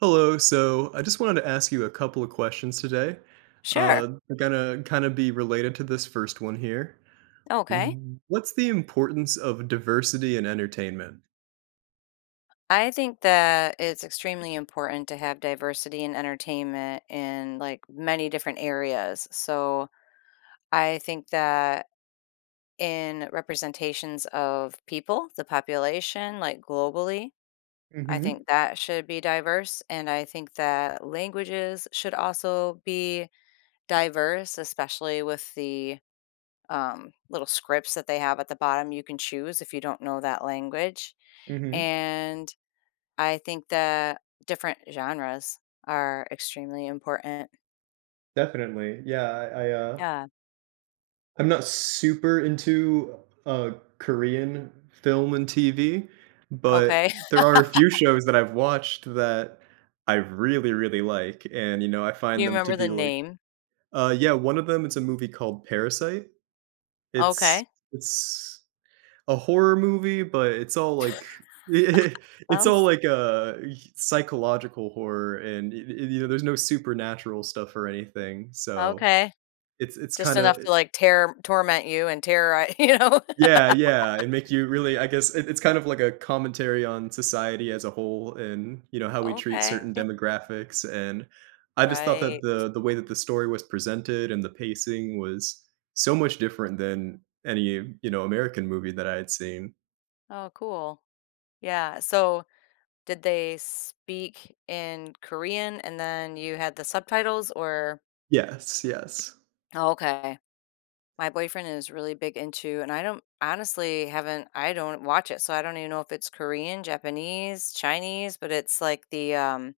Hello. So I just wanted to ask you a couple of questions today. Sure. They're gonna kind of be related to this first one here. Okay. What's the importance of diversity in entertainment? I think that it's extremely important to have diversity in entertainment in like many different areas. So I think that in representations of people, the population, like globally, I Mm-hmm. think that should be diverse. And I think that languages should also be diverse, especially with the little scripts that they have at the bottom you can choose if you don't know that language. Mm-hmm. And I think that different genres are extremely important. Definitely. Yeah, I Yeah, I'm not super into uh Korean film and TV, but okay. there are a few shows that I've watched that I really, really like. And I You find them to remember the be like name? uh Yeah, one of them, it's a movie called Parasite. It's Okay. it's a horror movie, but it's all, like, it's all, Sounds like, a psychological horror, and, there's no supernatural stuff or anything, so okay. it's Just enough kinda. to, like, tear torment you and terrorize. You know? Yeah, yeah, and make you really, I guess it's kind of like a commentary on society as a whole and, you know, how we treat certain Okay. demographics. And I just thought that Right. the way that the story was presented and the pacing was so much different than any, you know, American movie that I had seen. Oh, cool. Yeah, so did they speak in Korean and then you had the subtitles or Yes, yes. okay. My boyfriend is really big into and I don't honestly haven't I don't watch it, so I don't even know if it's Korean, Japanese, Chinese, but it's like the,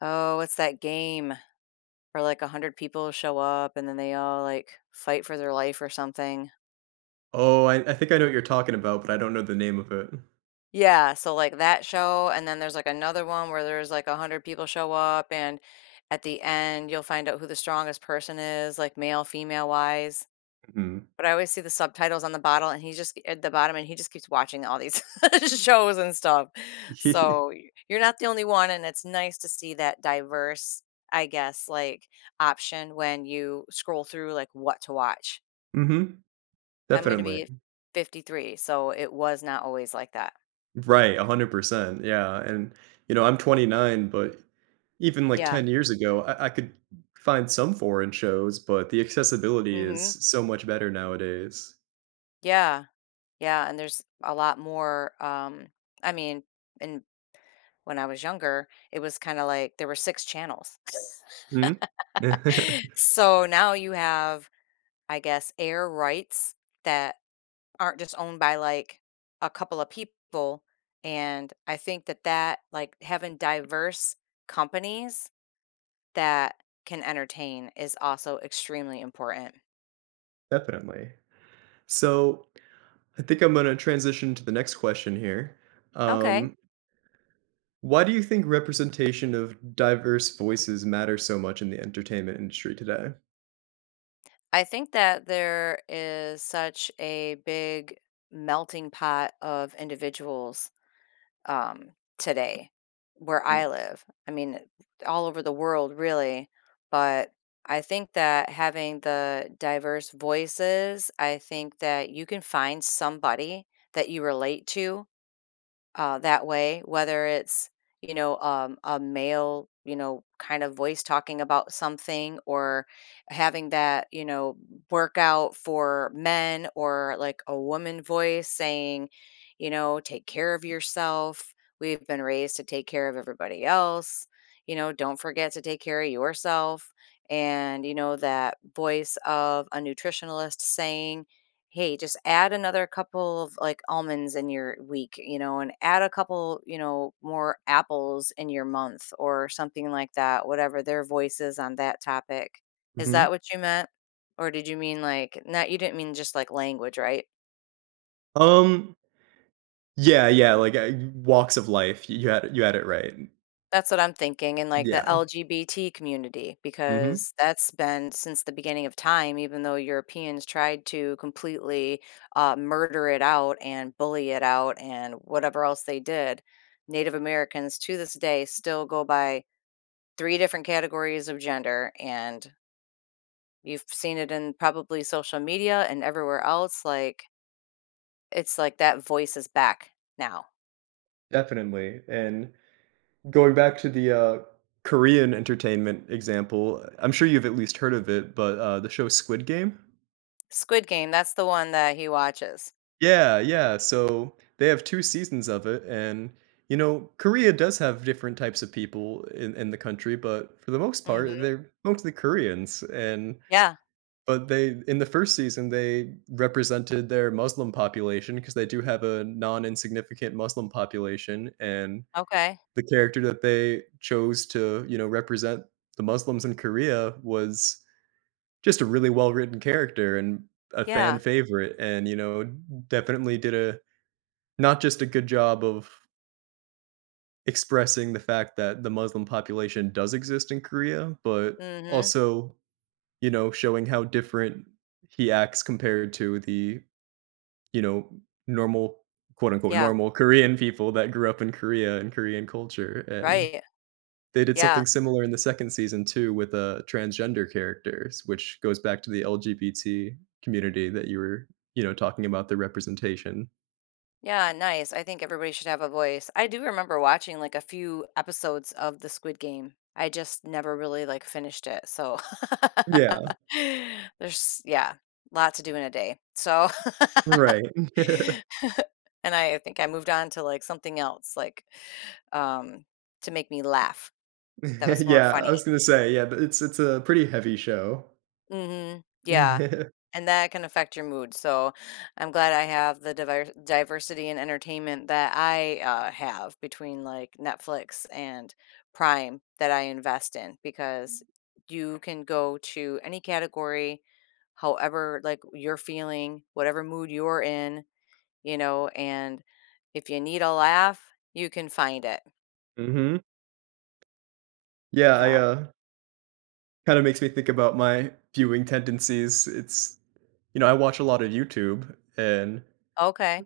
oh, what's that game where like 100 people show up and then they all like fight for their life or something? Oh, I think I know what you're talking about, but I don't know the name of it. Yeah, so like that show, and then there's like another one where there's like 100 people show up, and at the end, you'll find out who the strongest person is, like male, female wise. Mhm. But I always see the subtitles on the bottle, and he just at the bottom, and he just keeps watching all these shows and stuff. So, y you're not the only one, and it's nice to see that diverse, I guess, like, option when you scroll through, like, what to watch. Mhm. I'm gonna Definitely. be 53, so it was not always like that. Right, 100%, yeah, and, you know, I'm 29, but even, like, Yeah. 10 years ago, I could find some foreign shows, but the accessibility is Mhm. so much better nowadays. Yeah. Yeah, and there's a lot more, I mean, and when I was younger, it was kinda like there were 6 channels. Mhm. So now you have I guess, air rights that aren't just owned by like a couple of people. And I think that that, having diverse companies that can entertain is also extremely important. Definitely. So, I think I'm gonna transition to the next question here. Okay. Um Why do you think representation of diverse voices matters so much in the entertainment industry today? I think that there is such a big melting pot of individuals um, today where I Mm, live. I mean, all over the world, really. But I think that having the diverse voices, I think that you can find somebody that you relate to that way, whether it's, you know, a male, you know, kind of voice talking about something or having that, you know, workout for men or like a woman voice saying, you know, take care of yourself. We've been raised to take care of everybody else. You know, don't forget to take care of yourself. And, you know, that voice of a nutritionalist saying, hey, just add another couple of like almonds in your week, you know, and add a couple, you know, more apples in your month or something like that, whatever their voices on that topic. Is mhm. that what you meant? Or did you mean like, not, you didn't mean just like language, right? Um, yeah, yeah, like, walks of life, y you had it right. That's what I'm thinking in, like, the Yeah, LGBT community, mhm, because that's been since the beginning of time, even though Europeans tried to completely, murder it out and bully it out and whatever else they did. Native Americans to this day still go by 3 different categories of gender, and you've seen it in probably social media and everywhere else, like, it's like that voice is back now. definitely. And going back to the, Korean entertainment example, I'm sure you've at least heard of it, but, the show Squid Game? Squid Game, that's the one that he watches. Yeah, yeah, so they have 2 seasons of it, and, you know, Korea does have different types of people in the country, but for the most part, Mhm. they're mostly Koreans. And Yeah, but they, in the 1st season, they represented their Muslim population, because they do have a non-insignificant Muslim population. And okay. the character that they chose to, you know, represent the Muslims in Korea was just a really well-written character and a fan Yeah. favorite. And, you know, definitely did a, not just a good job of expressing the fact that the Muslim population does exist in Korea, but Mhm. also, you know, showing how different he acts compared to the, you know, normal, quote unquote Yeah, normal Korean people that grew up in Korea and Korean culture. And right. they did Yeah. something similar in the second season too, with transgender characters, which goes back to the LGBT community that you were, you know, talking about the representation. Yeah, nice. I think everybody should have a voice. I do remember watching, like, a few episodes of the Squid Game. I just never really, like, finished it, so Yeah. there's yeah, lot to do in a day. So Right. and I think I moved on to, like, something else, like, um, to make me laugh. That was more Yeah, I funny. was gonna say, yeah, th it's a pretty heavy show. Mhm. Yeah, and that can affect your mood, so I'm glad I have the diversity in entertainment that I, have between, like, Netflix and Prime that I invest in because you can go to any category, however, like, you're feeling, whatever mood you're in, you know, and if you need a laugh, you can find it. Mhm. Yeah, I, Yeah. Kinda makes me think about my viewing tendencies. It's, you know, I watch a lot of YouTube, and Okay.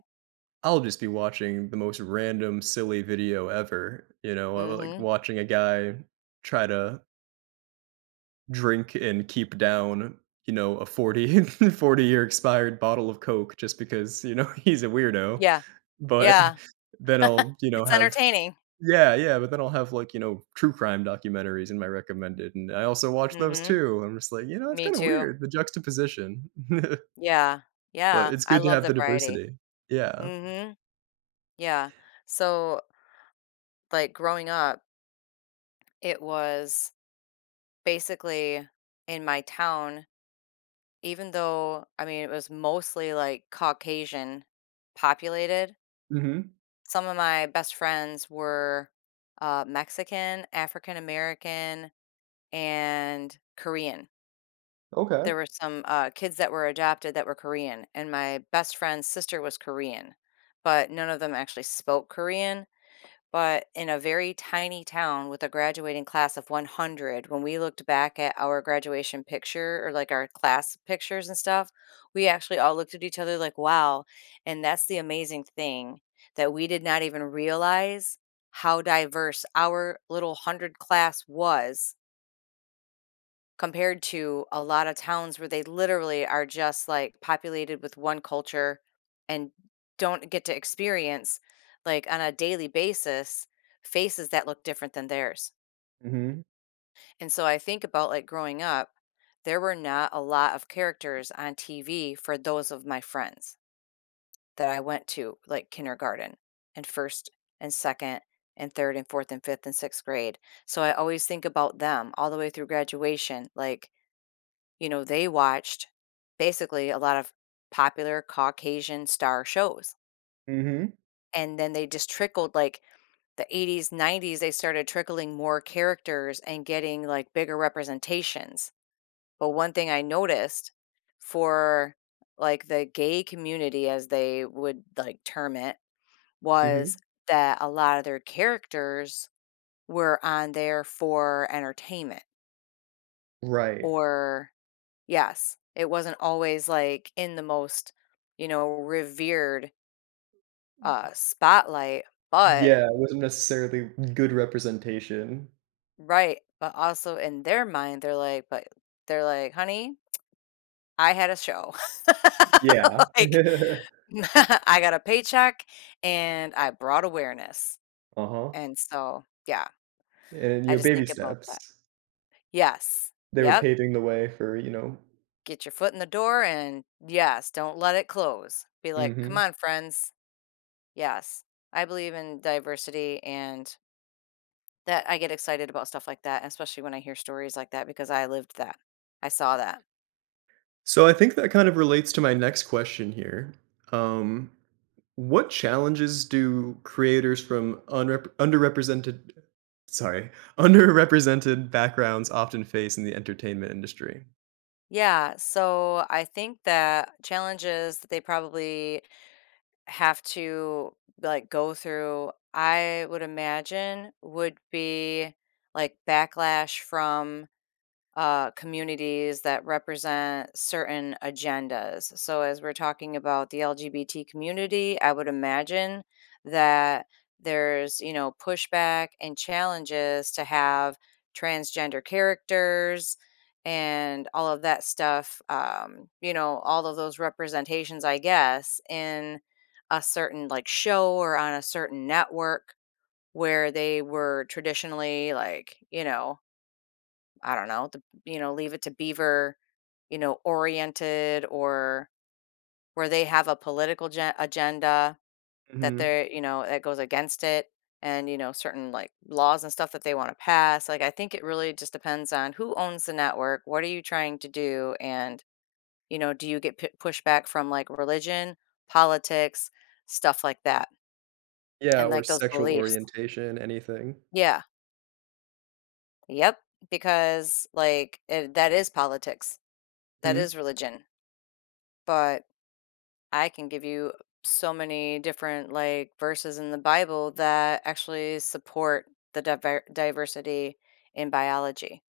I'll just be watching the most random silly video ever, you know, like, Mhm. watching a guy try to drink and keep down, you know, a 40 40 year expired bottle of Coke just because, you know, he's a weirdo, Yeah, but yeah. then I'll, you know, It's have entertaining. Yeah, yeah, but then I'll have, like, you know, true crime documentaries in my recommended, and I also watch those Mhm. too. I'm just like, you know, it's Me kinda too. weird, the juxtaposition. Yeah, But yeah, it's I good to love have the the variety. diversity. Yeah. Mhm, yeah. So, like, growing up, it was basically in my town, even though, I mean, it was mostly, like, Caucasian populated, Mhm. some of my best friends were, Mexican, African American, and Korean. Okay. There were some, kids that were adopted that were Korean, and my best friend's sister was Korean, but none of them actually spoke Korean. But in a very tiny town with a graduating class of 100, when we looked back at our graduation picture or like our class pictures and stuff, we actually all looked at each other like, wow. And that's the amazing thing that we did not even realize how diverse our little 100 class was compared to a lot of towns where they literally are just like populated with one culture and don't get to experience like on a daily basis faces that look different than theirs. Mhm. And so I think about like growing up, there were not a lot of characters on TV for those of my friends that I went to like kindergarten and first and second and third and fourth and fifth and sixth grade. So I always think about them all the way through graduation. Like you know, they watched basically a lot of popular Caucasian star shows. Mhm. And then they just trickled like the 80s, 90s, they started trickling more characters and getting like bigger representations. But one thing I noticed for like the gay community, as they would like term it, was Mhm. that a lot of their characters were on there for entertainment Right. or yes. It wasn't always, like, in the most, you know, revered, spotlight, but Yeah, it wasn't necessarily good representation. right, but also in their mind, they're like but they're like, "Honey, I had a show." Yeah. Like, "I got a paycheck, and I brought awareness." Uh-huh. And so, yeah, And, I you know, just baby think about steps. that. Yes. They were Yep. paving the way for, you know. Get your foot in the door and yes, don't let it close. Be like, "Come Mhm. on, friends." Yes. I believe in diversity and that I get excited about stuff like that, especially when I hear stories like that because I lived that. I saw that. So I think that kind of relates to my next question here. Um What challenges do creators from underrepresented, sorry, underrepresented backgrounds often face in the entertainment industry? Yeah, so I think that challenges that they probably have to like go through, I would imagine would be like backlash from communities that represent certain agendas. So, as we're talking about the LGBT community, I would imagine that there's, you know, pushback and challenges to have transgender characters and all of that stuff, you know, all of those representations, I guess, in a certain like show or on a certain network where they were traditionally like, you know, I don't know, the, you know, Leave It to Beaver, you know, oriented or where they have a agenda that Hmm. they're, you know, that goes against it and, you know, certain like laws and stuff that they want to pass. Like, I think it really just depends on who owns the network. What are you trying to do? And, you know, do you get pushback from like religion, politics, stuff like that? Yeah, And or like those sexual beliefs. orientation, anything. Yeah. Yep. Because like it, that is politics, that Hmm. is religion. But I can give you so many different like verses in the Bible that actually support the diversity in biology.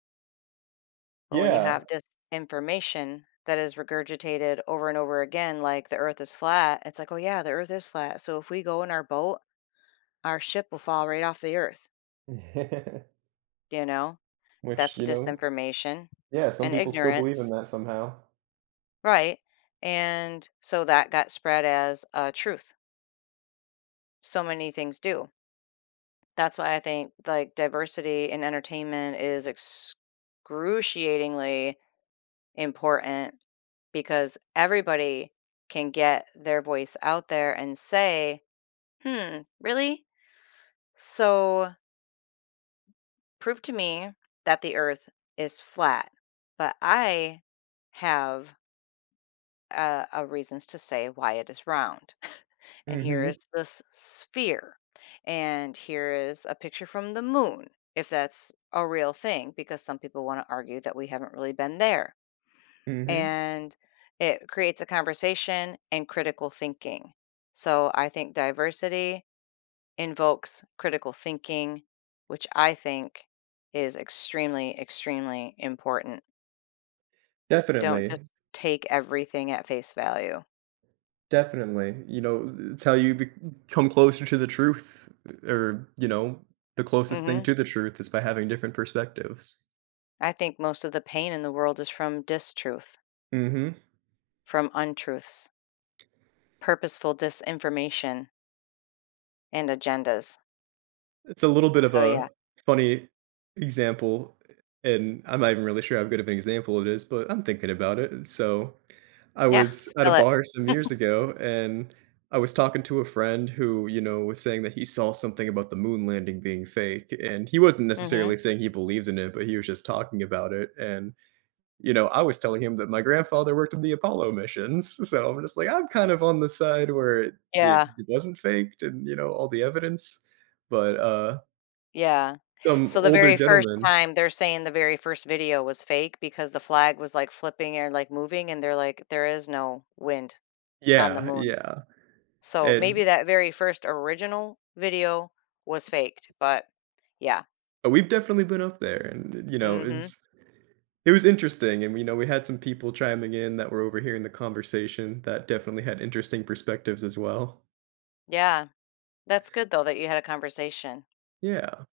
But when you Yeah. have this information that is regurgitated over and over again, like the earth is flat, it's like, oh yeah, the earth is flat. So if we go in our boat, our ship will fall right off the earth. You know, Which, that's you know, disinformation yeah, some and people still believe in ignorance. that somehow. Right. And so that got spread as a truth. So many things do. That's why I think, like, diversity in entertainment is excruciatingly important because everybody can get their voice out there and say, "Hmm, really? So prove to me that the earth is flat." But I have reasons to say why it is round. And here Hmm. is this sphere. And here is a picture from the moon, if that's a real thing, because some people want to argue that we haven't really been there. Hmm. And it creates a conversation and critical thinking. So I think diversity invokes critical thinking, which I think is extremely, extremely important. Don't Definitely. just take everything at face value. Definitely. You know, it's how you come closer to the truth, or, you know, the closest thing Hmm. to the truth is by having different perspectives. I think most of the pain in the world is from distruth, from untruths, purposeful disinformation, and agendas. It's a little bit of So, a yeah. funny example, and I'm not even really sure how good of an example it is, but I'm thinking about it. So, I Yeah, was at a spill it. bar some years ago, and I was talking to a friend who, you know, was saying that he saw something about the moon landing being fake, and he wasn't Mhm. necessarily saying he believed in it, but he was just talking about it, and, you know, I was telling him that my grandfather worked on the Apollo missions, so I'm just like, I'm kind of on the side where it Yeah, it wasn't faked and, you know, all the evidence, but, yeah. some So, the older very first gentleman. time they're saying the very first video was fake because the flag was, like, flipping and, like, moving, and they're like, "There is no wind on the Yeah, moon." yeah, So, maybe and that very first original video was faked, but yeah. but we've definitely been up there, and, you know, Mhm. It was interesting, and, you know, we had some people chiming in that were overhearing the conversation that definitely had interesting perspectives as well. Yeah. That's good, though, that you had a conversation. Yeah.